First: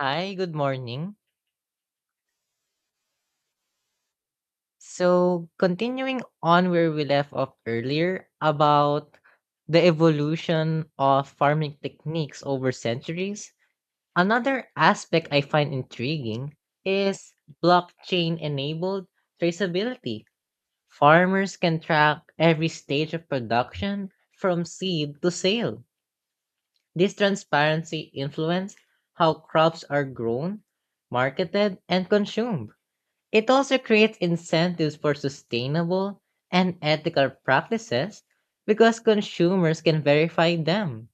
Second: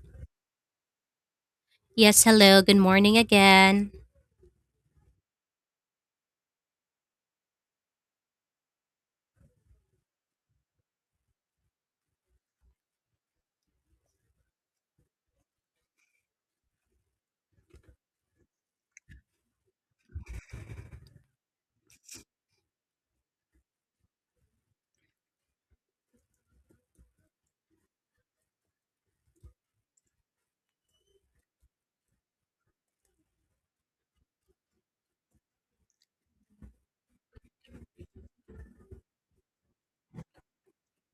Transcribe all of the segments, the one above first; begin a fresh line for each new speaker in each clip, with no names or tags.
Hi, good morning.
Yes, hello. Good morning again.
So, continuing on where we left off earlier about the evolution of farming techniques over centuries, another aspect I find intriguing is blockchain enabled traceability. Farmers can track every stage of production from seed to sale. This transparency influences how crops are grown, marketed, and consumed. It also creates incentives for sustainable and ethical practices because consumers can verify them.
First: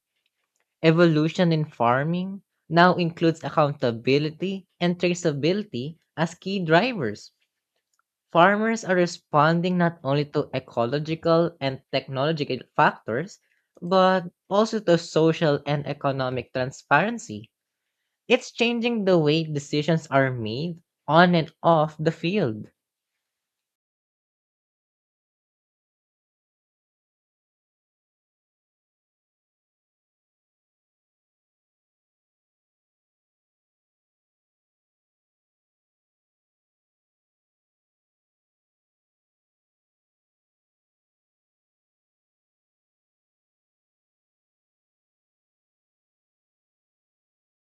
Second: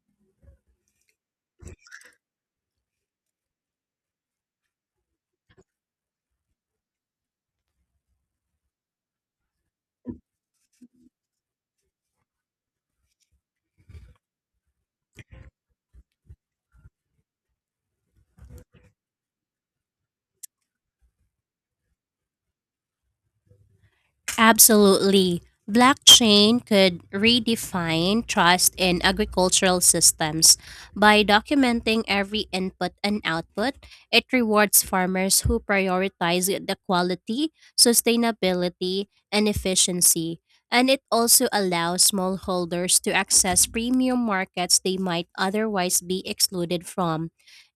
Evolution in farming now includes accountability and traceability as key drivers. Farmers are responding not only to ecological and technological factors, but also to social and economic transparency. It's changing the way decisions are made on and off the field.
Absolutely. Blockchain could redefine trust in agricultural systems. By documenting every input and output, it rewards farmers who prioritize the quality, sustainability, and efficiency. And it also allows smallholders to access premium markets they might otherwise be excluded from.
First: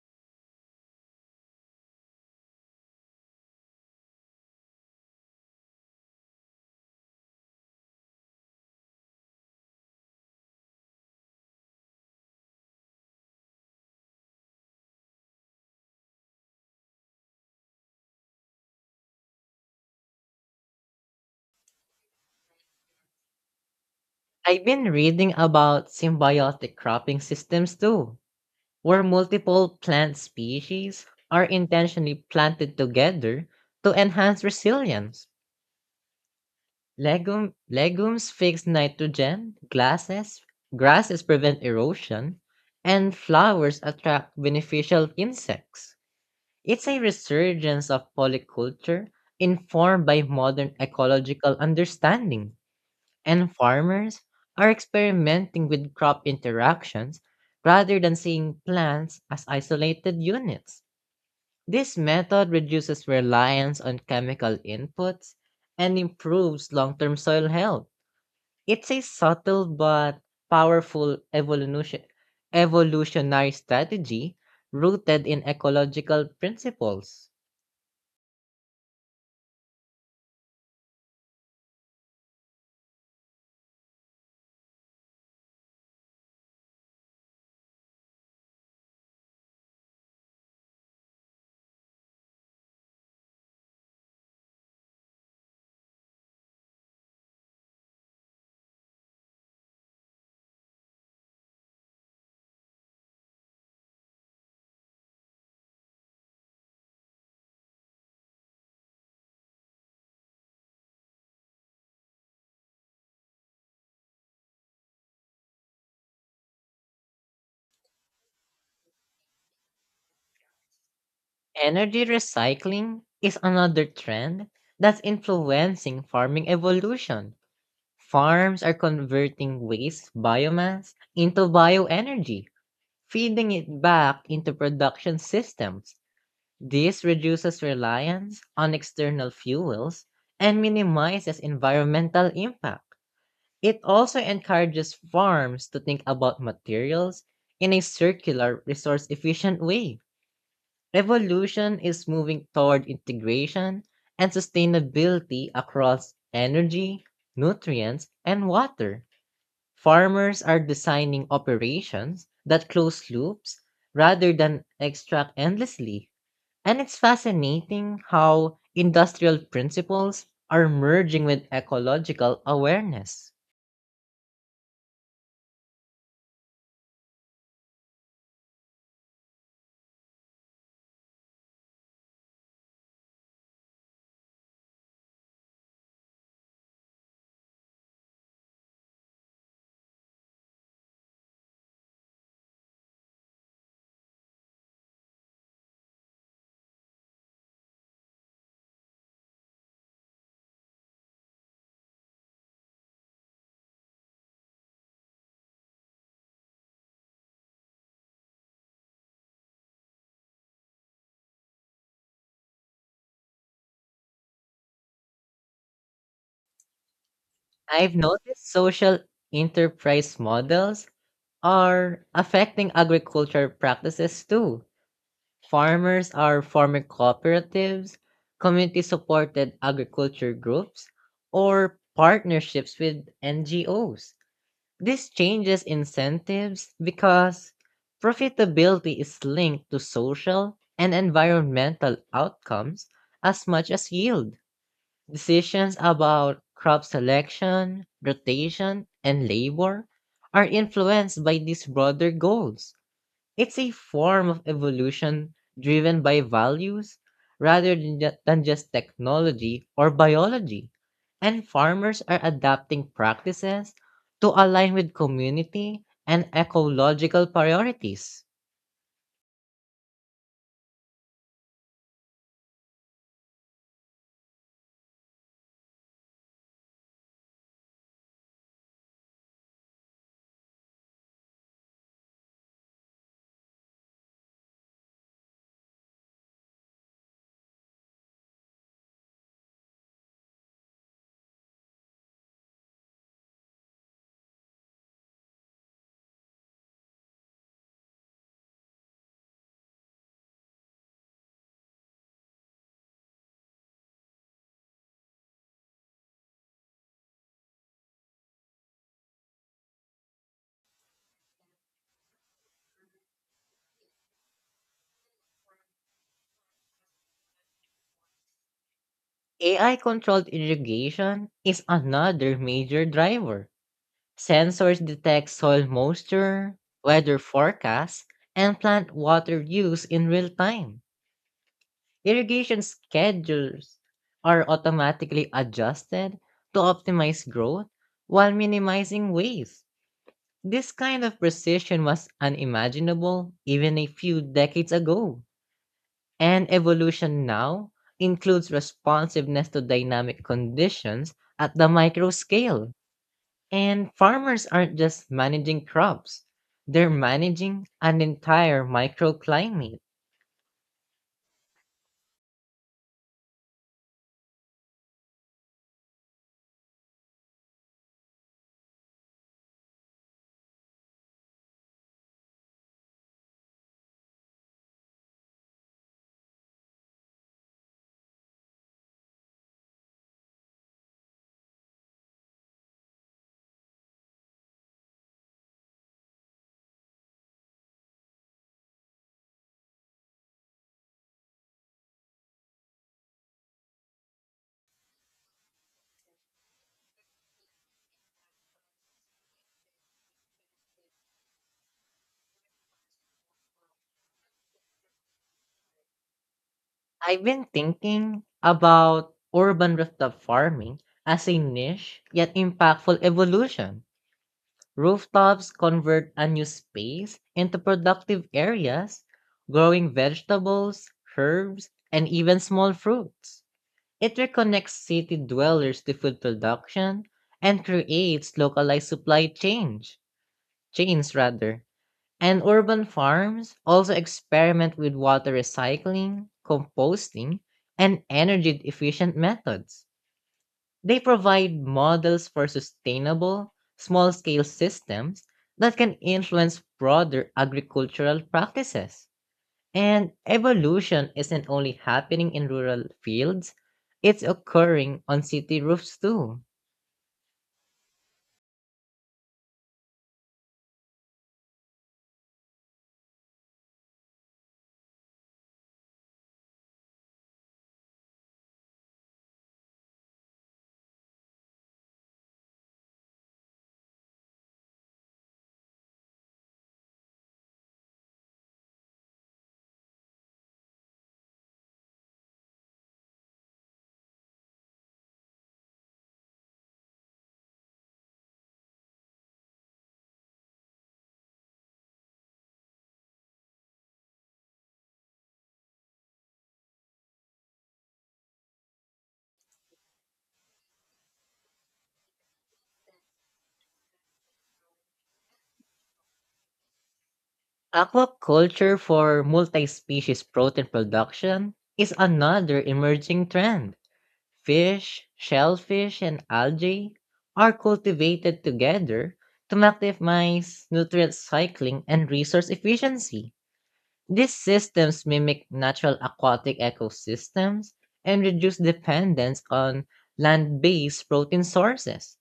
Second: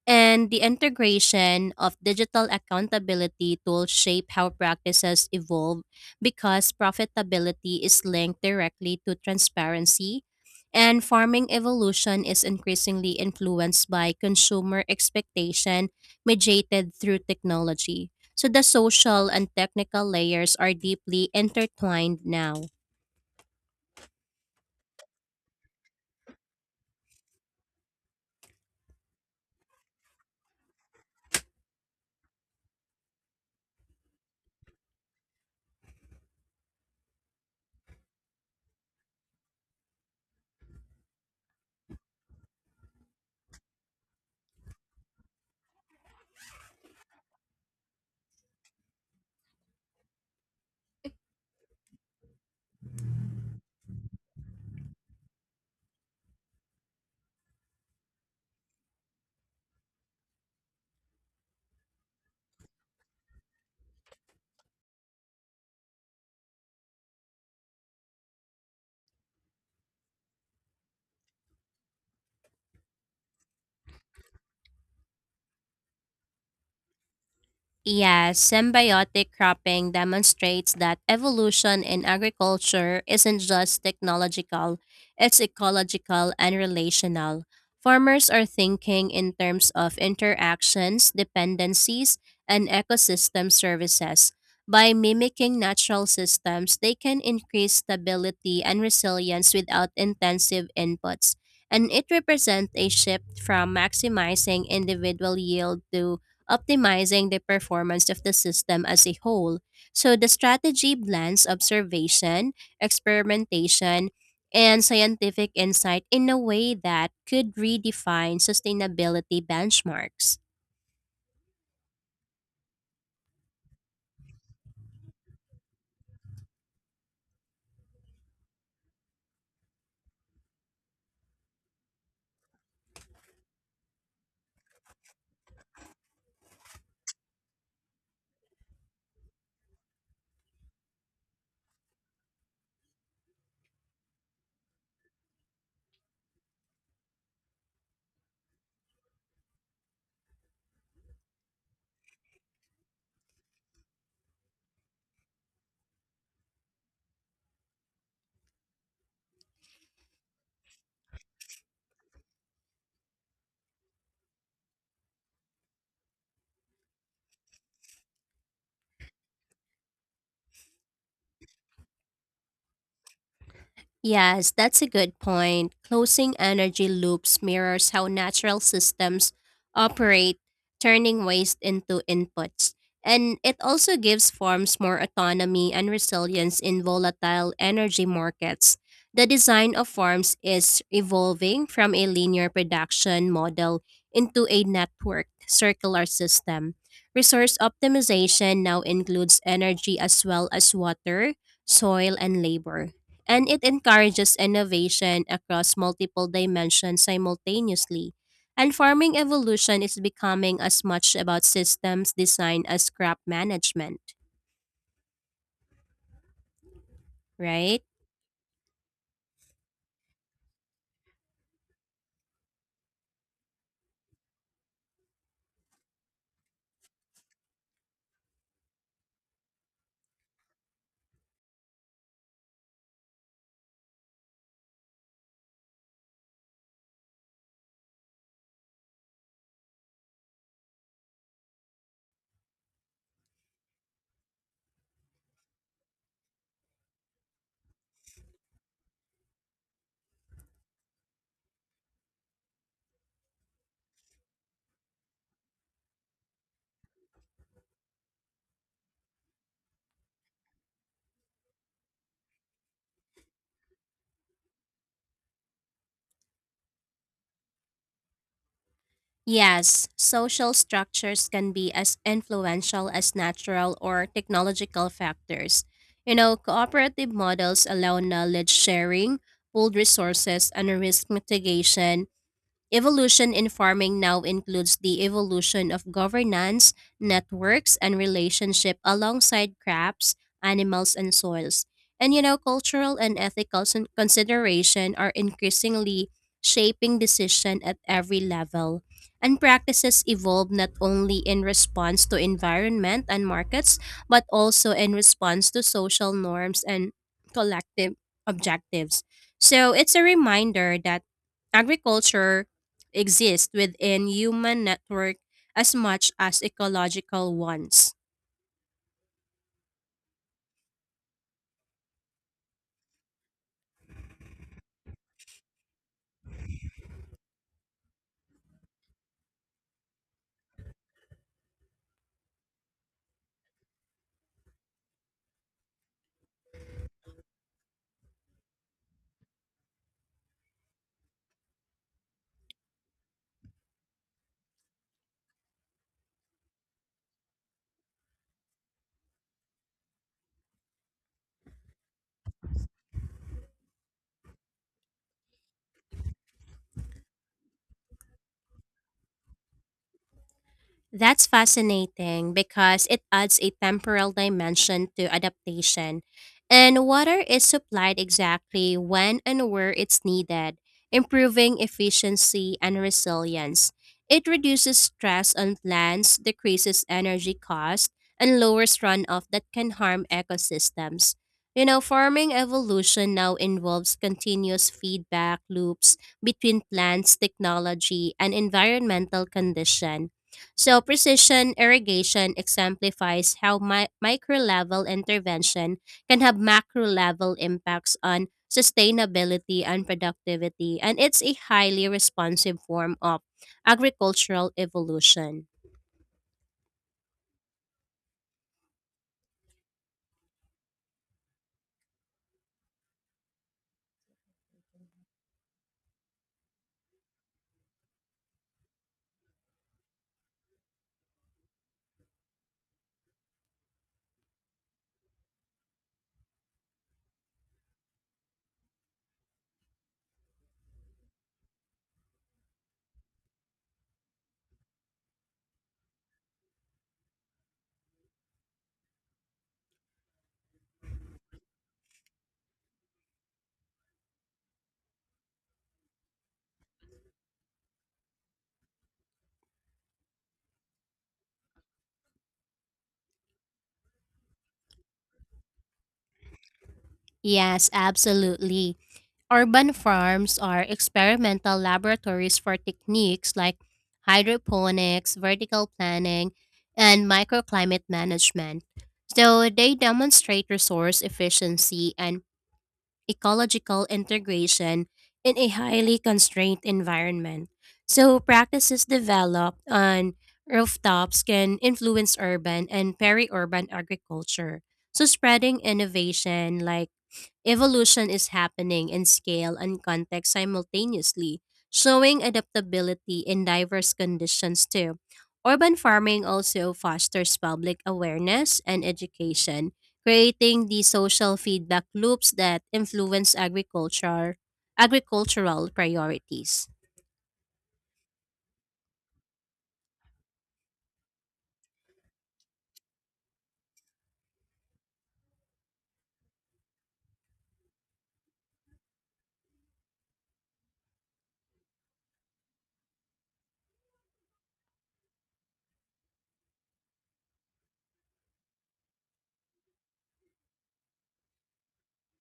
And the integration of digital accountability tools shape how practices evolve, because profitability is linked directly to transparency, and farming evolution is increasingly influenced by consumer expectation mediated through technology. So the social and technical layers are deeply intertwined now.
I've been reading about symbiotic cropping systems too, where multiple plant species are intentionally planted together to enhance resilience. Legumes fix nitrogen, grasses prevent erosion, and flowers attract beneficial insects. It's a resurgence of polyculture informed by modern ecological understanding, and farmers are experimenting with crop interactions rather than seeing plants as isolated units. This method reduces reliance on chemical inputs and improves long term soil health. It's a subtle but powerful evolutionary strategy rooted in ecological principles.
Yes, symbiotic cropping demonstrates that evolution in agriculture isn't just technological, it's ecological and relational. Farmers are thinking in terms of interactions, dependencies, and ecosystem services. By mimicking natural systems, they can increase stability and resilience without intensive inputs. And it represents a shift from maximizing individual yield to optimizing the performance of the system as a whole. So the strategy blends observation, experimentation, and scientific insight in a way that could redefine sustainability benchmarks.
Energy recycling is another trend that's influencing farming evolution. Farms are converting waste biomass into bioenergy, feeding it back into production systems. This reduces reliance on external fuels and minimizes environmental impact. It also encourages farms to think about materials in a circular, resource efficient way. Evolution is moving toward integration and sustainability across energy, nutrients, and water. Farmers are designing operations that close loops rather than extract endlessly. And it's fascinating how industrial principles are merging with ecological awareness.
Yes, that's a good point. Closing energy loops mirrors how natural systems operate, turning waste into inputs. And it also gives farms more autonomy and resilience in volatile energy markets. The design of farms is evolving from a linear production model into a networked circular system. Resource optimization now includes energy as well as water, soil, and labor, and it encourages innovation across multiple dimensions simultaneously. And farming evolution is becoming as much about systems design as crop management, right?
I've noticed social enterprise models are affecting agriculture practices too. Farmers are forming cooperatives, community supported agriculture groups, or partnerships with NGOs. This changes incentives because profitability is linked to social and environmental outcomes as much as yield. Decisions about crop selection, rotation, and labor are influenced by these broader goals. It's a form of evolution driven by values rather than just technology or biology. And farmers are adapting practices to align with community and ecological priorities.
Yes, social structures can be as influential as natural or technological factors. You know, cooperative models allow knowledge sharing, pooled resources, and risk mitigation. Evolution in farming now includes the evolution of governance, networks, and relationship alongside crops, animals, and soils. And you know, cultural and ethical consideration are increasingly shaping decision at every level. And practices evolve not only in response to environment and markets, but also in response to social norms and collective objectives. So it's a reminder that agriculture exist within human network as much as ecological ones.
AI controlled irrigation is another major driver. Sensors detect soil moisture, weather forecasts, and plant water use in real time. Irrigation schedules are automatically adjusted to optimize growth while minimizing waste. This kind of precision was unimaginable even a few decades ago. And evolution now includes responsiveness to dynamic conditions at the micro scale. And farmers aren't just managing crops, they're managing an entire microclimate.
That's fascinating because it adds a temporal dimension to adaptation. And water is supplied exactly when and where it's needed, improving efficiency and resilience. It reduces stress on plants, decreases energy cost, and lowers runoff that can harm ecosystems. You know, farming evolution now involves continuous feedback loops between plants, technology, and environmental condition. So, precision irrigation exemplifies how micro level intervention can have macro level impacts on sustainability and productivity, and it's a highly responsive form of agricultural evolution.
I've been thinking about urban rooftop farming as a niche yet impactful evolution. Rooftops convert unused space into productive areas, growing vegetables, herbs, and even small fruits. It reconnects city dwellers to food production and creates localized chains rather. And urban farms also experiment with water recycling, composting, and energy efficient methods. They provide models for sustainable, small scale systems that can influence broader agricultural practices. And evolution isn't only happening in rural fields, it's occurring on city roofs too.
Yes, absolutely. Urban farms are experimental laboratories for techniques like hydroponics, vertical planning, and microclimate management. So they demonstrate resource efficiency and ecological integration in a highly constrained environment. So, practices developed on rooftops can influence urban and peri urban agriculture. So, spreading innovation like evolution is happening in scale and context simultaneously, showing adaptability in diverse conditions too. Urban farming also fosters public awareness and education, creating the social feedback loops that influence agricultural priorities.
Aquaculture for multi species protein production is another emerging trend. Fish, shellfish, and algae are cultivated together to maximize nutrient cycling and resource efficiency. These systems mimic natural aquatic ecosystems and reduce dependence on land based protein sources.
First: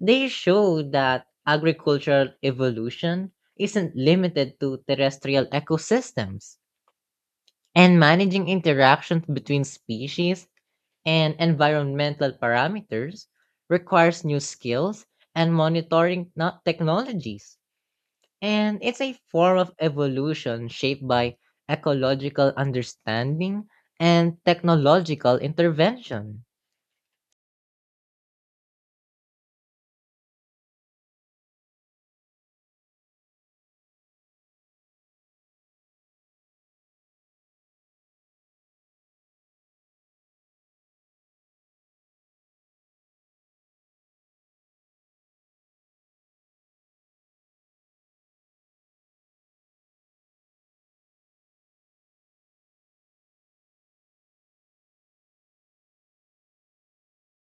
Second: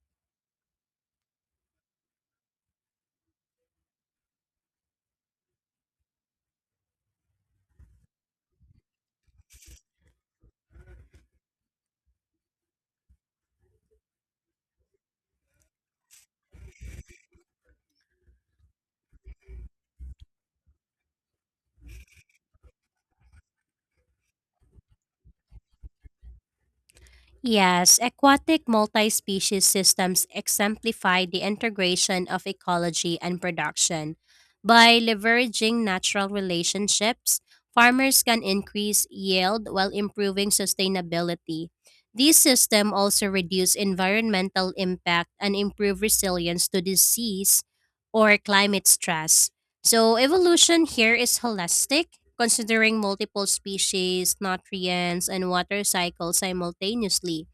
They show that agricultural evolution isn't limited to terrestrial ecosystems, and managing interactions between species and environmental parameters requires new skills and monitoring not technologies. And it's a form of evolution shaped by ecological understanding and technological intervention.
Yes, aquatic multi species systems exemplify the integration of ecology and production. By leveraging natural relationships, farmers can increase yield while improving sustainability. These systems also reduce environmental impact and improve resilience to disease or climate stress. So evolution here is holistic, considering multiple species, nutrients, and water cycles simultaneously.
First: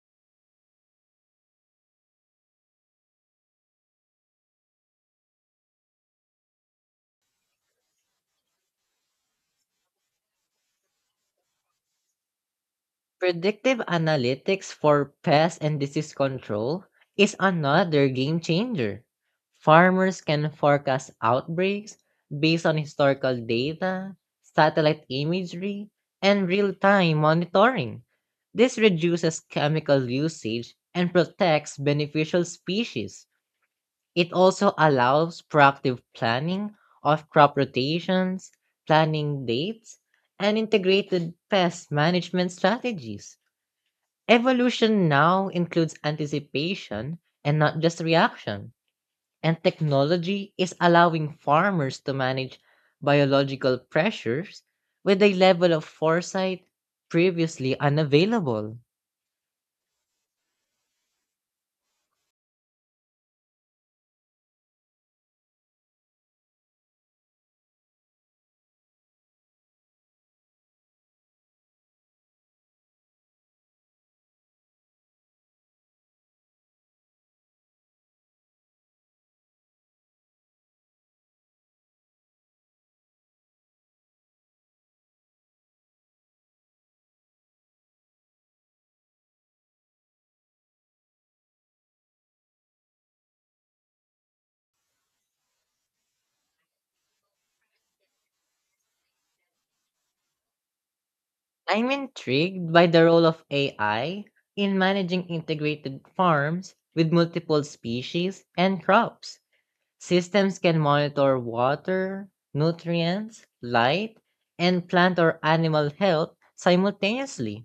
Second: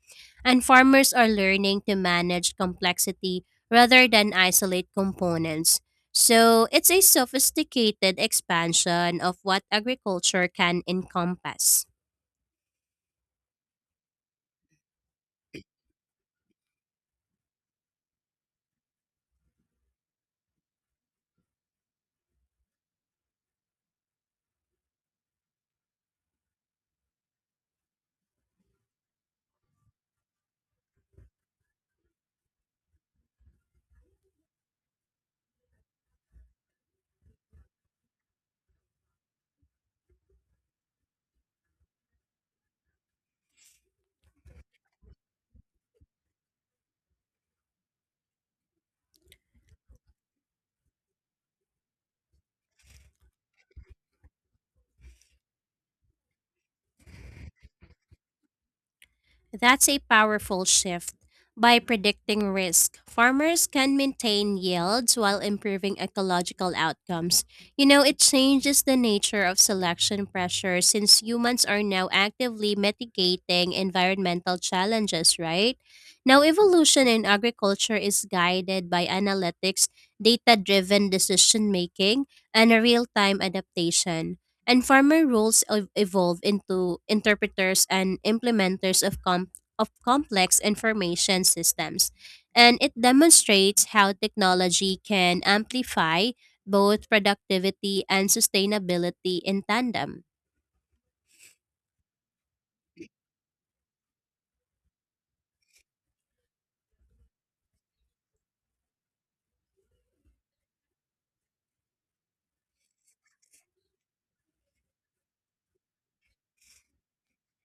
And farmers are learning to manage complexity rather than isolate components. So it's a sophisticated expansion of what agriculture can encompass.
Predictive analytics for pest and disease control is another game changer. Farmers can forecast outbreaks based on historical data, satellite imagery, and real time monitoring. This reduces chemical usage and protects beneficial species. It also allows proactive planning of crop rotations, planting dates, and integrated pest management strategies. Evolution now includes anticipation and not just reaction, and technology is allowing farmers to manage biological pressures with a level of foresight previously unavailable.
That's a powerful shift. By predicting risk, farmers can maintain yields while improving ecological outcomes. You know, it changes the nature of selection pressure since humans are now actively mitigating environmental challenges, right? Now, evolution in agriculture is guided by analytics, data driven decision making, and a real time adaptation. And farmer roles evolve into interpreters and implementers of of complex information systems, and it demonstrates how technology can amplify both productivity and sustainability in tandem.
I'm intrigued by the role of AI in managing integrated farms with multiple species and crops. Systems can monitor water, nutrients, light, and plant or animal health simultaneously.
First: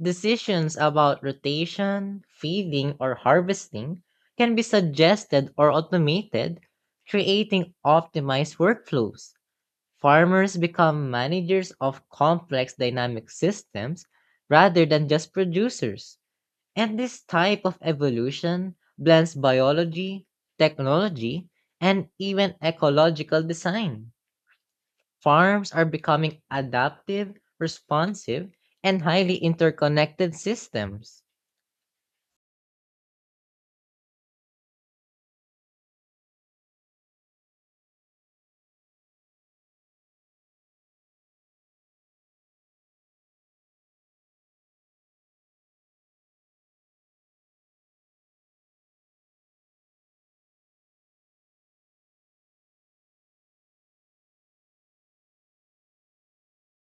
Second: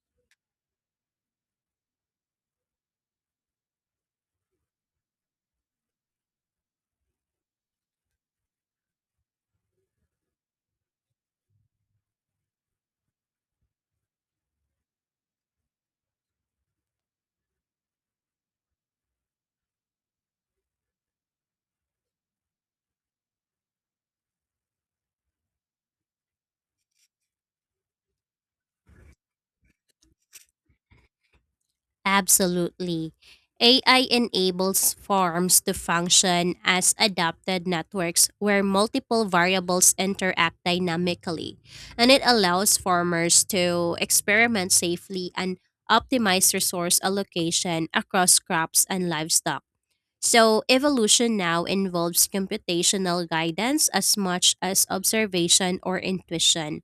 Decisions about rotation, feeding, or harvesting can be suggested or automated, creating optimized workflows. Farmers become managers of complex dynamic systems rather than just producers. And this type of evolution blends biology, technology, and even ecological design. Farms are becoming adaptive, responsive, and highly interconnected systems.
Absolutely. AI enables farms to function as adapted networks where multiple variables interact dynamically, and it allows farmers to experiment safely and optimize resource allocation across crops and livestock. So, evolution now involves computational guidance as much as observation or intuition.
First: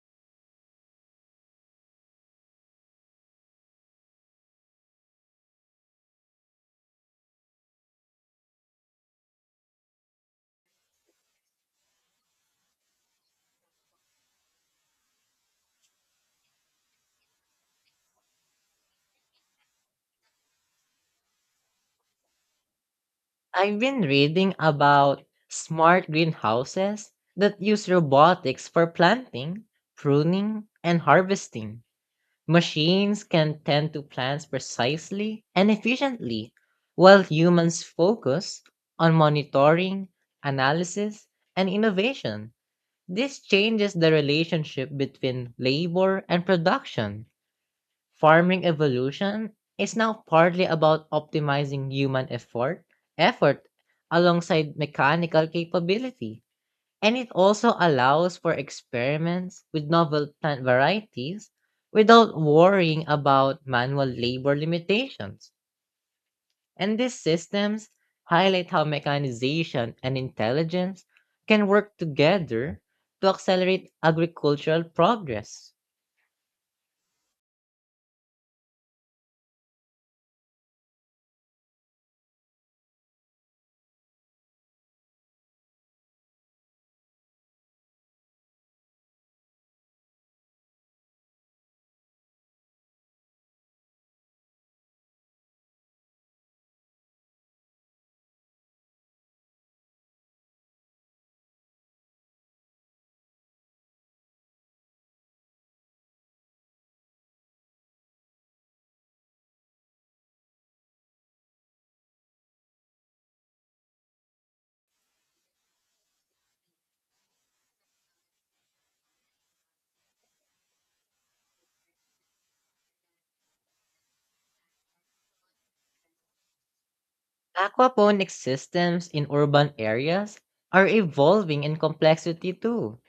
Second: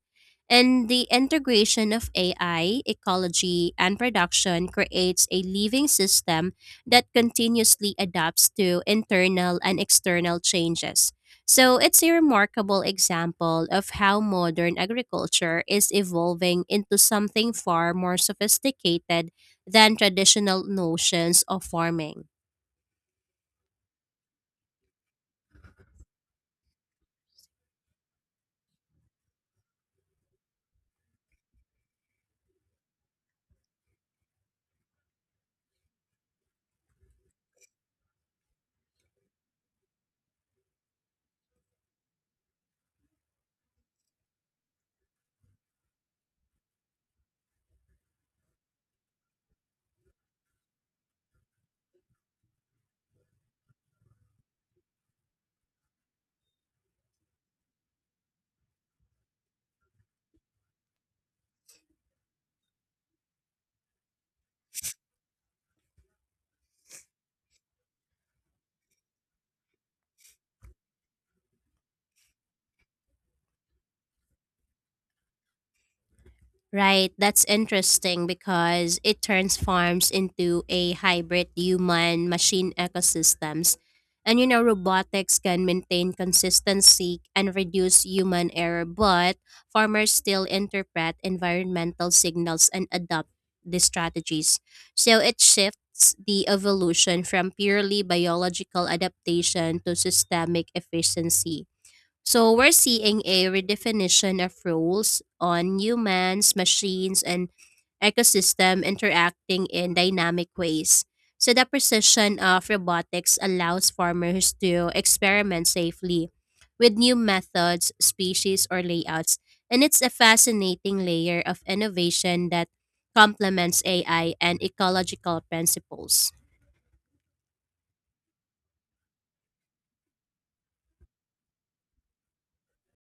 And the integration of AI, ecology, and production creates a living system that continuously adapts to internal and external changes. So, it's a remarkable example of how modern agriculture is evolving into something far more sophisticated than traditional notions of farming.
I've been reading about smart greenhouses that use robotics for planting, pruning, and harvesting. Machines can tend to plans precisely and efficiently, while humans focus on monitoring, analysis, and innovation. This changes the relationship between labor and production. Farming evolution is now partly about optimizing human effort alongside mechanical capability. And it also allows for experiments with novel plant varieties without worrying about manual labor limitations. And these systems highlight how mechanization and intelligence can work together to accelerate agricultural progress.
Right, that's interesting because it turns farms into a hybrid human machine ecosystems. And you know, robotics can maintain consistency and reduce human error, but farmers still interpret environmental signals and adopt these strategies. So it shifts the evolution from purely biological adaptation to systemic efficiency. So we're seeing a redefinition of roles on humans, machines, and ecosystem interacting in dynamic ways. So the precision of robotics allows farmers to experiment safely with new methods, species, or layouts. And it's a fascinating layer of innovation that complements AI and ecological principles.
Aquaponic systems in urban areas are evolving in complexity too.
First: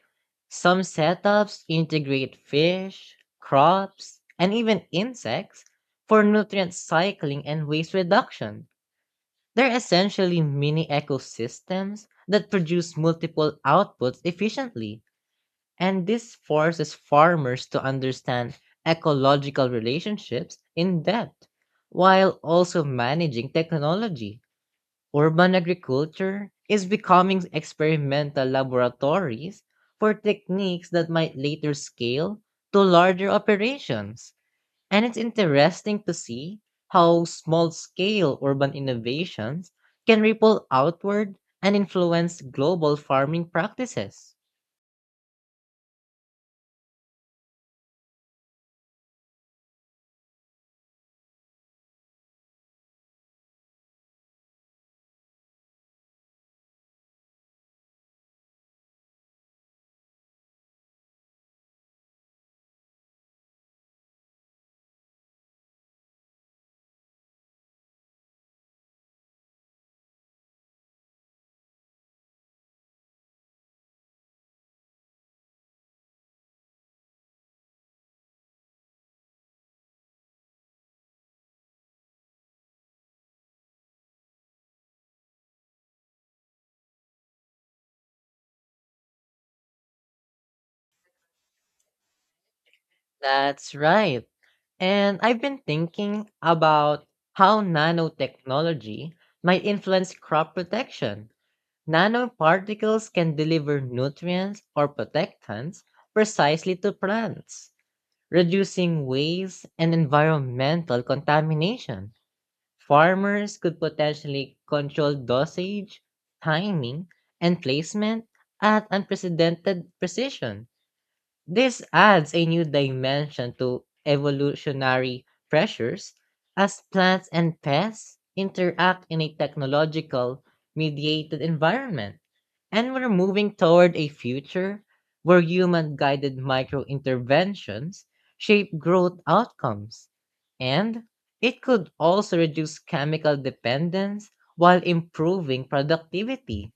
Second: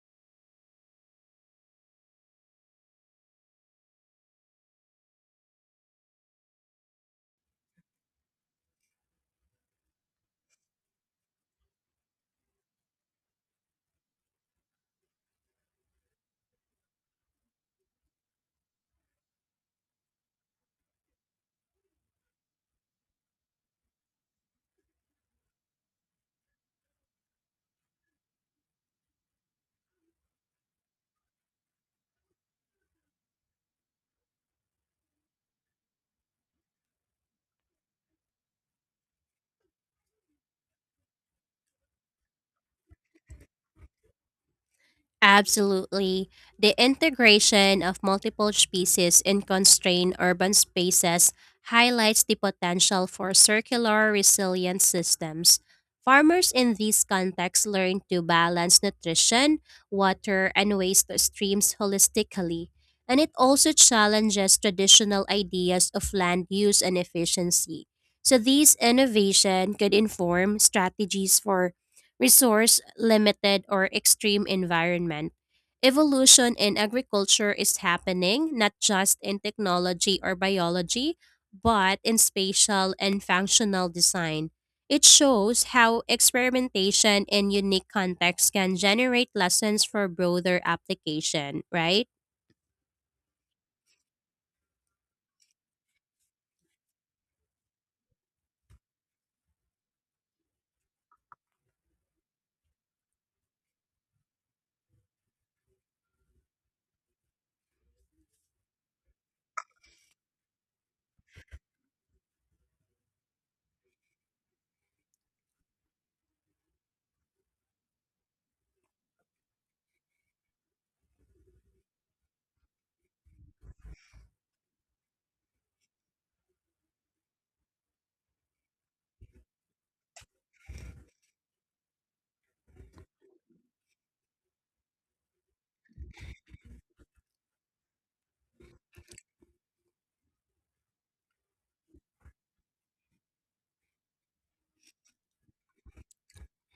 Some setups integrate fish, crops, and even insects for nutrient cycling and waste reduction. They're essentially mini ecosystems that produce multiple outputs efficiently, and this forces farmers to understand ecological relationships in depth while also managing technology. Urban agriculture is becoming experimental laboratories for techniques that might later scale to larger operations. And it's interesting to see how small scale urban innovations can ripple outward and influence global farming practices.
Absolutely. The integration of multiple species in constrained urban spaces highlights the potential for circular resilient systems. Farmers in these contexts learn to balance nutrition, water, and waste streams holistically, and it also challenges traditional ideas of land use and efficiency. So, these innovation could inform strategies for resource limited, or extreme environment. Evolution in agriculture is happening not just in technology or biology, but in spatial and functional design. It shows how experimentation in unique contexts can generate lessons for broader application, right?
That's right. And I've been thinking about how nanotechnology might influence crop protection. Nanoparticles can deliver nutrients or protectants precisely to plants, reducing waste and environmental contamination. Farmers could potentially control dosage, timing, and placement at unprecedented precision. This adds a new dimension to evolutionary pressures as plants and pests interact in a technological mediated environment. And we're moving toward a future where human guided micro interventions shape growth outcomes. And it could also reduce chemical dependence while improving productivity.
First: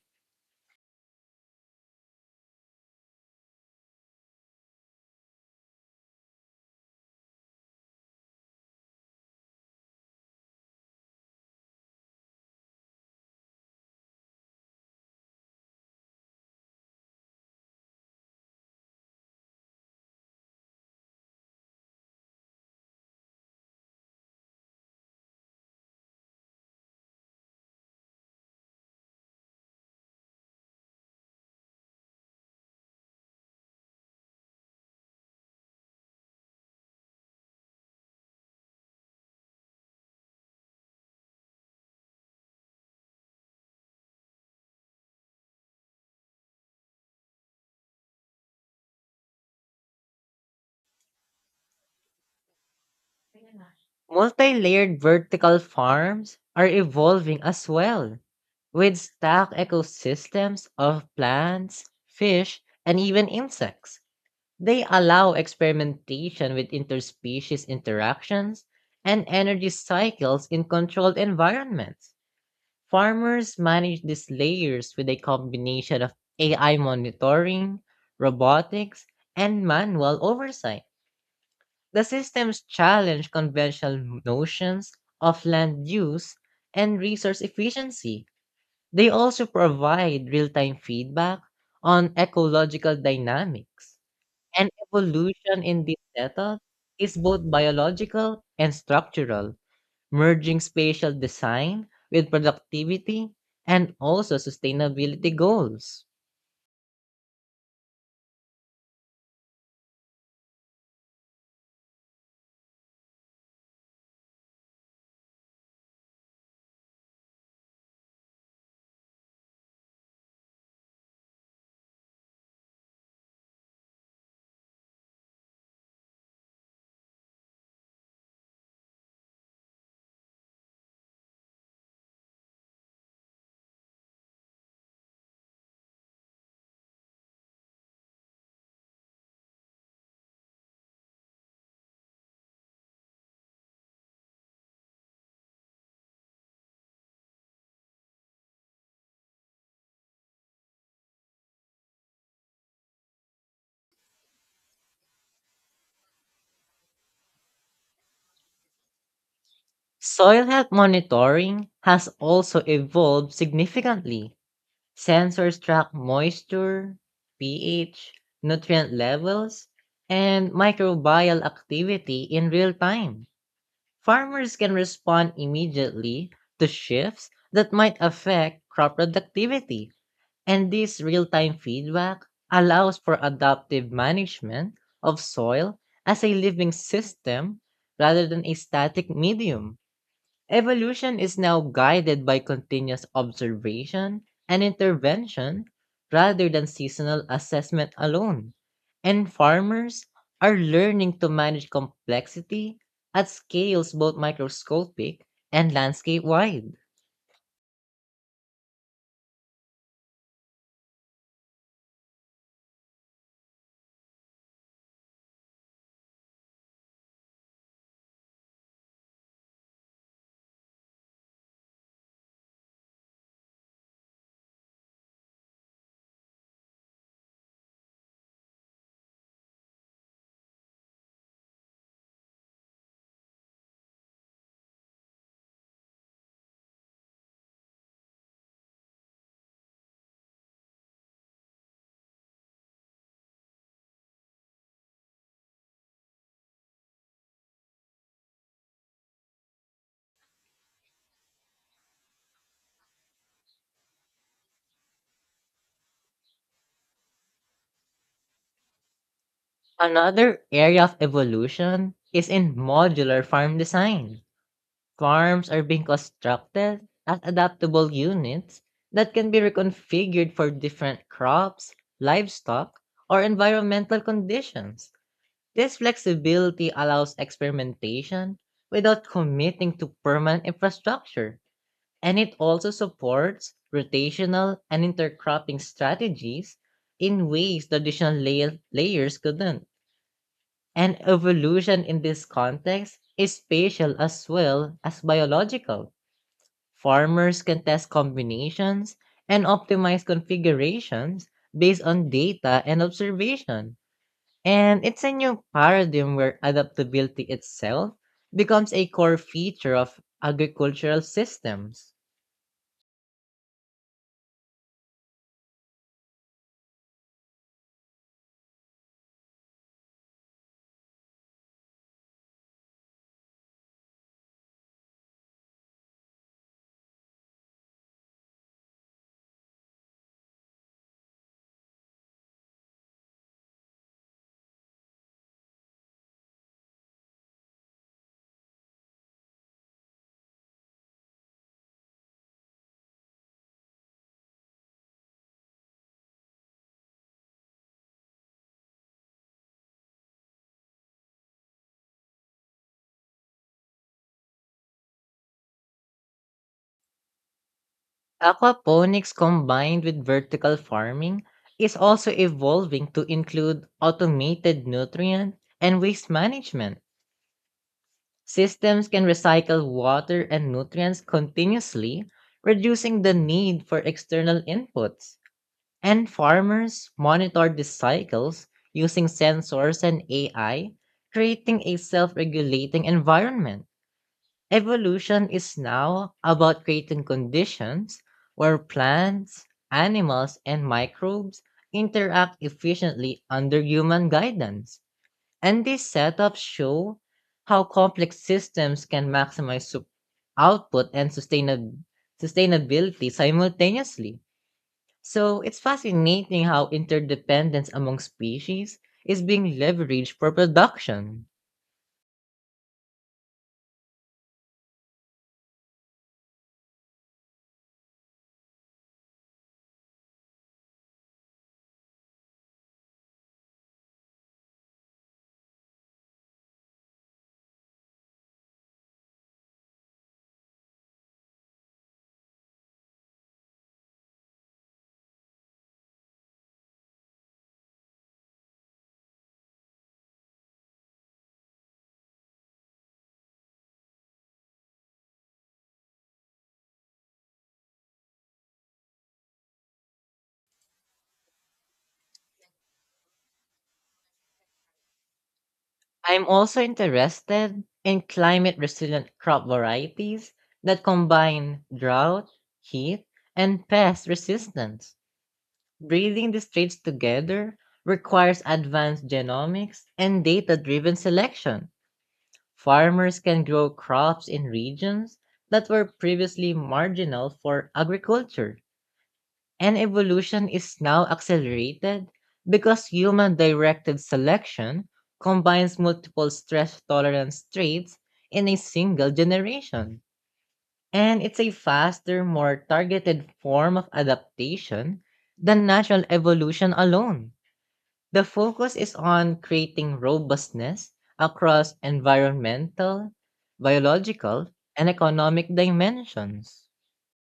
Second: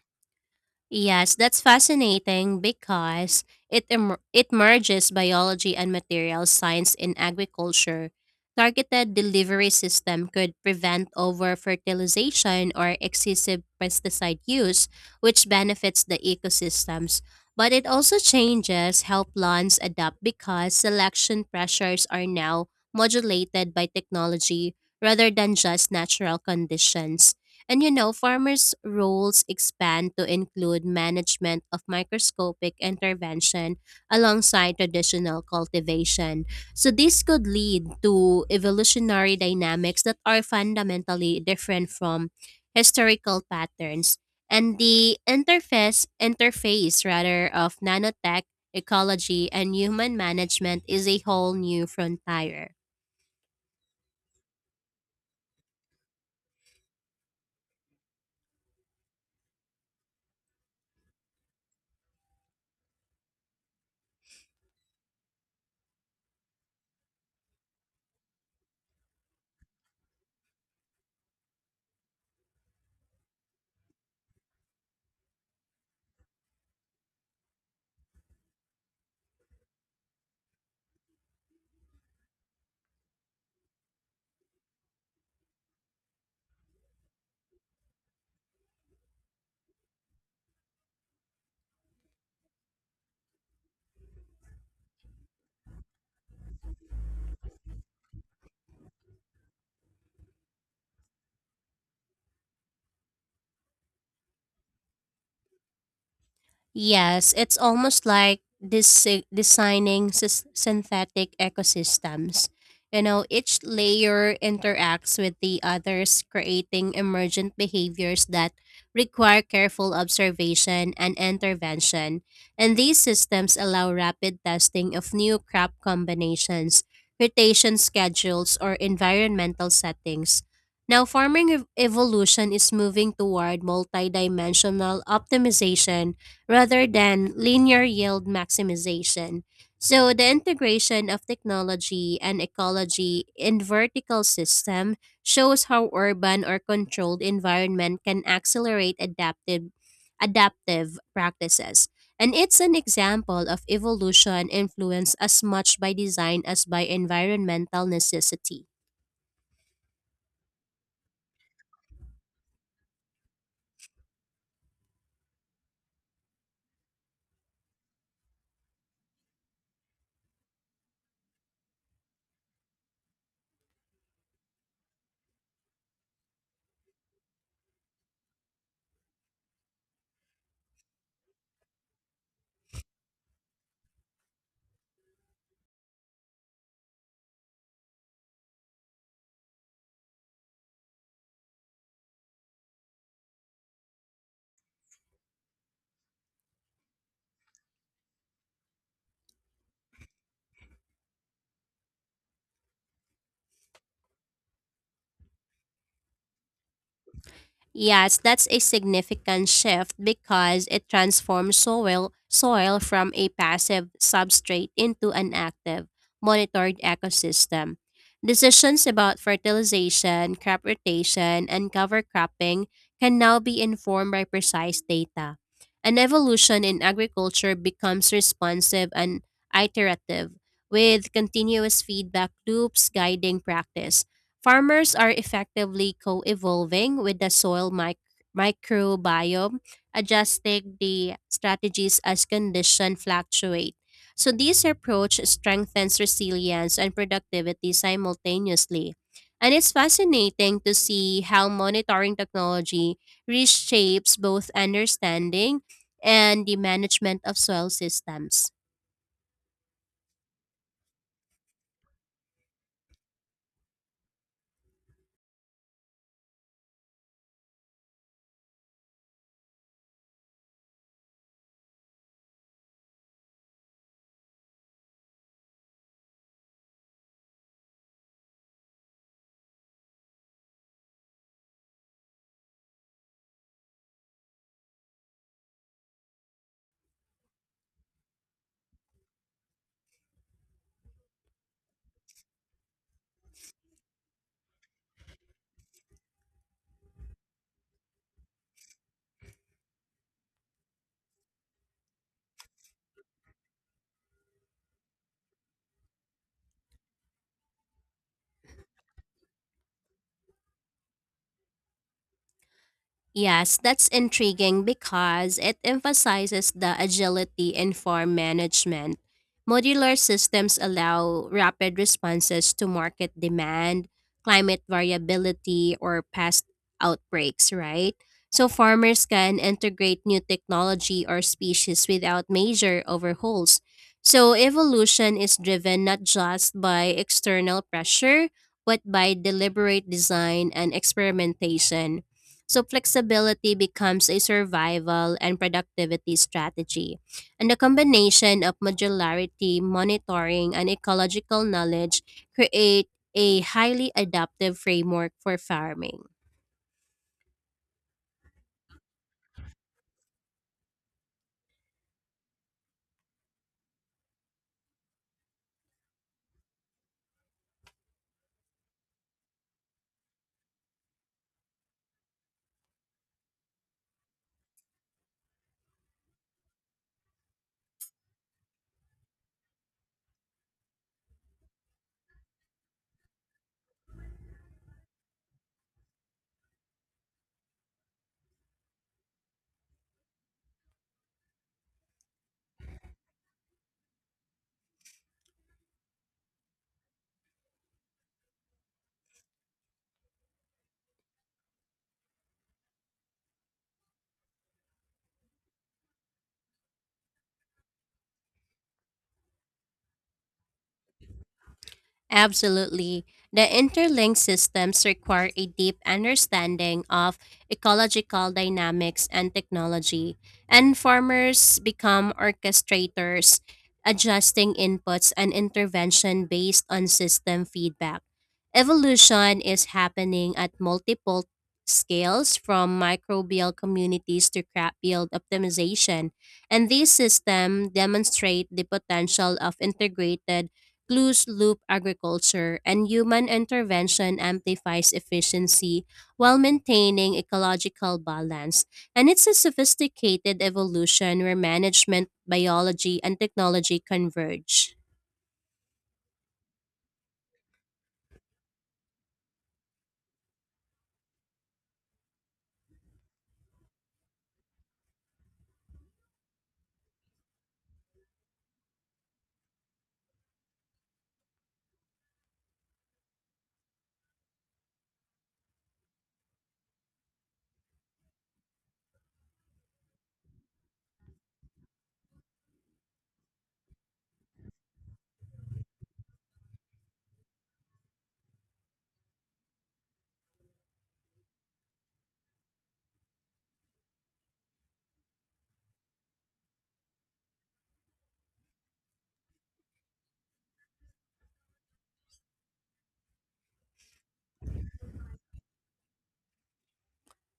Yes, that's fascinating because it merges biology and material science in agriculture. Targeted delivery system could prevent over-fertilization or excessive pesticide use, which benefits the ecosystems. But it also changes how plants adapt because selection pressures are now modulated by technology rather than just natural conditions. And you know, farmers' roles expand to include management of microscopic intervention alongside traditional cultivation. So, this could lead to evolutionary dynamics that are fundamentally different from historical patterns. And the interface rather, of nanotech, ecology, and human management is a whole new frontier.
Multi-layered vertical farms are evolving as well, with stacked ecosystems of plants, fish, and even insects. They allow experimentation with interspecies interactions and energy cycles in controlled environments. Farmers manage these layers with a combination of AI monitoring, robotics, and manual oversight. The systems challenge conventional notions of land use and resource efficiency. They also provide real time feedback on ecological dynamics. And evolution in this method is both biological and structural, merging spatial design with productivity and also sustainability goals.
Yes, it's almost like this designing synthetic ecosystems. You know, each layer interacts with the others, creating emergent behaviors that require careful observation and intervention. And these systems allow rapid testing of new crop combinations, rotation schedules, or environmental settings. Now, farming evolution is moving toward multidimensional optimization rather than linear yield maximization. So the integration of technology and ecology in vertical system shows how urban or controlled environment can accelerate adaptive practices. And it's an example of evolution influenced as much by design as by environmental necessity.
Soil health monitoring has also evolved significantly. Sensors track moisture, pH, nutrient levels, and microbial activity in real time. Farmers can respond immediately to shifts that might affect crop productivity, and this real time feedback allows for adaptive management of soil as a living system rather than a static medium. Evolution is now guided by continuous observation and intervention rather than seasonal assessment alone, and farmers are learning to manage complexity at scales both microscopic and landscape wide.
Yes, that's a significant shift because it transforms soil from a passive substrate into an active, monitored ecosystem. Decisions about fertilization, crop rotation, and cover cropping can now be informed by precise data. An evolution in agriculture becomes responsive and iterative, with continuous feedback loops guiding practice. Farmers are effectively co evolving with the soil microbiome, adjusting the strategies as conditions fluctuate. So, this approach strengthens resilience and productivity simultaneously. And it's fascinating to see how monitoring technology reshapes both understanding and the management of soil systems.
Another area of evolution is in modular farm design. Farms are being constructed as adaptable units that can be reconfigured for different crops, livestock, or environmental conditions. This flexibility allows experimentation without committing to permanent infrastructure, and it also supports rotational and intercropping strategies in ways traditional layers couldn't. And evolution in this context is spatial as well as biological. Farmers can test combinations and optimize configurations based on data and observation. And it's a new paradigm where adaptability itself becomes a core feature of agricultural systems.
Yes, that's intriguing because it emphasizes the agility in farm management. Modular systems allow rapid responses to market demand, climate variability, or pest outbreaks, right? So farmers can integrate new technology or species without major overhauls. So evolution is driven not just by external pressure, but by deliberate design and experimentation. So flexibility becomes a survival and productivity strategy. And the combination of modularity, monitoring, and ecological knowledge create a highly adaptive framework for farming.
Aquaponics combined with vertical farming is also evolving to include automated nutrient and waste management. Systems can recycle water and nutrients continuously, reducing the need for external inputs. And farmers monitor these cycles using sensors and AI, creating a self regulating environment. Evolution is now about creating conditions where plants, animals, and microbes interact efficiently under human guidance. And these setups show how complex systems can maximize output and sustainability simultaneously. So it's fascinating how interdependence among species is being leveraged for production.
Absolutely. The interlinked systems require a deep understanding of ecological dynamics and technology, and farmers become orchestrators, adjusting inputs and intervention based on system feedback. Evolution is happening at multiple scales from microbial communities to crop yield optimization, and these systems demonstrate the potential of integrated closed loop agriculture, and human intervention amplifies efficiency while maintaining ecological balance. And it's a sophisticated evolution where management, biology, and technology converge.
I'm also interested in climate resilient crop varieties that combine drought, heat, and pest resistance. Breeding these traits together requires advanced genomics and data driven selection. Farmers can grow crops in regions that were previously marginal for agriculture. And evolution is now accelerated because human directed selection combines multiple stress tolerance traits in a single generation. And it's a faster, more targeted form of adaptation than natural evolution alone. The focus is on creating robustness across environmental, biological, and economic dimensions.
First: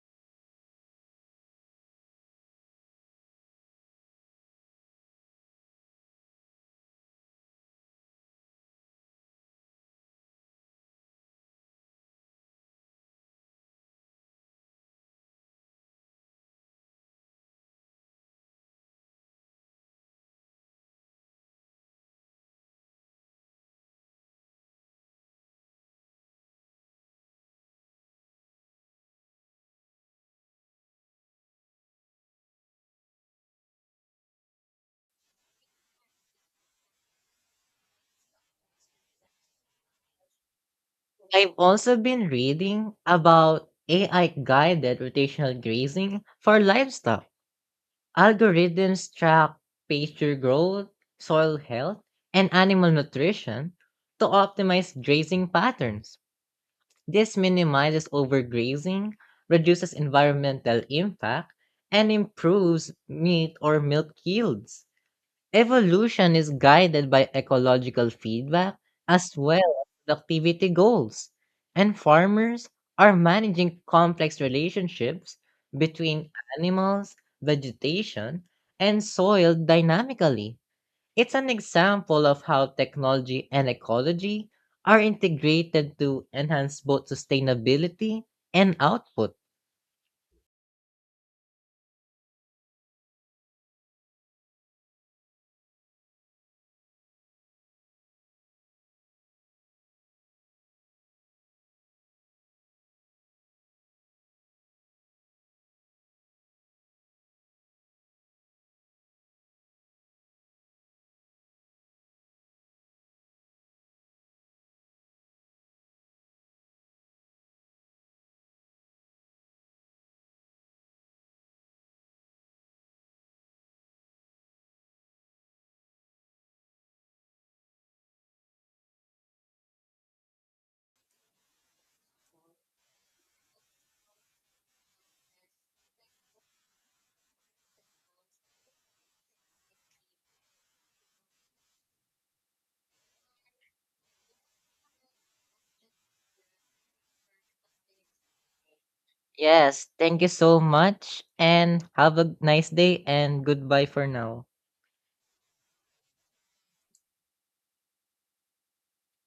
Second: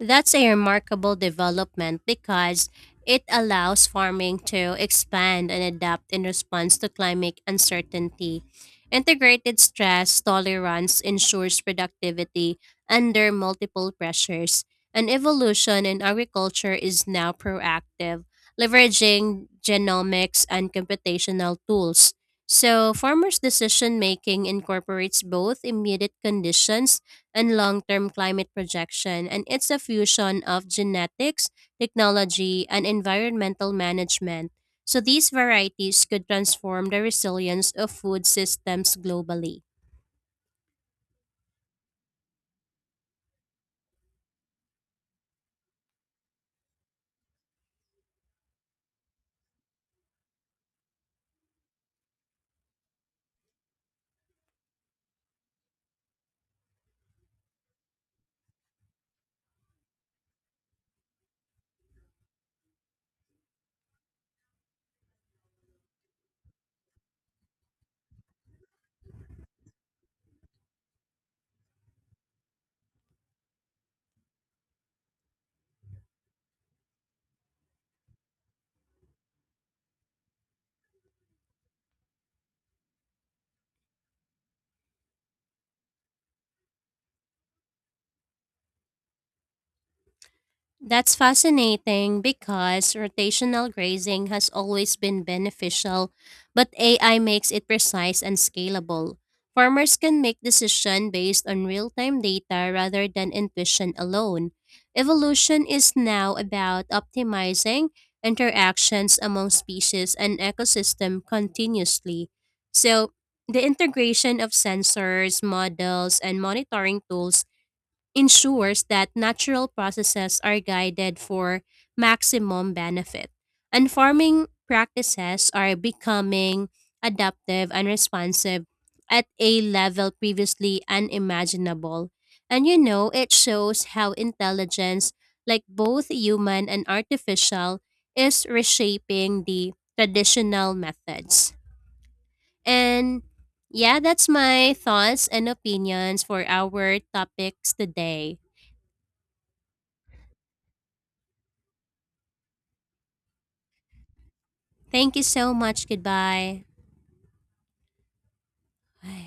That's a remarkable development because it allows farming to expand and adapt in response to climate uncertainty. Integrated stress tolerance ensures productivity under multiple pressures. An evolution in agriculture is now proactive, leveraging genomics and computational tools. So, farmers' decision making incorporates both immediate conditions and long term climate projection, and it's a fusion of genetics, technology, and environmental management. So these varieties could transform the resilience of food systems globally.
I've also been reading about AI guided rotational grazing for livestock. Algorithms track pasture growth, soil health, and animal nutrition to optimize grazing patterns. This minimizes overgrazing, reduces environmental impact, and improves meat or milk yields. Evolution is guided by ecological feedback as well as productivity goals, and farmers are managing complex relationships between animals, vegetation, and soil dynamically. It's an example of how technology and ecology are integrated to enhance both sustainability and output.
That's fascinating because rotational grazing has always been beneficial, but AI makes it precise and scalable. Farmers can make decisions based on real-time data rather than intuition alone. Evolution is now about optimizing interactions among species and ecosystem continuously. So, the integration of sensors, models, and monitoring tools ensures that natural processes are guided for maximum benefit. And farming practices are becoming adaptive and responsive at a level previously unimaginable. And you know, it shows how intelligence, like both human and artificial, is reshaping the traditional methods. And yeah, that's my thoughts and opinions for our topics today.
Yes, thank you so much and have a nice day and goodbye for now.
Thank you so much. Goodbye. Ay.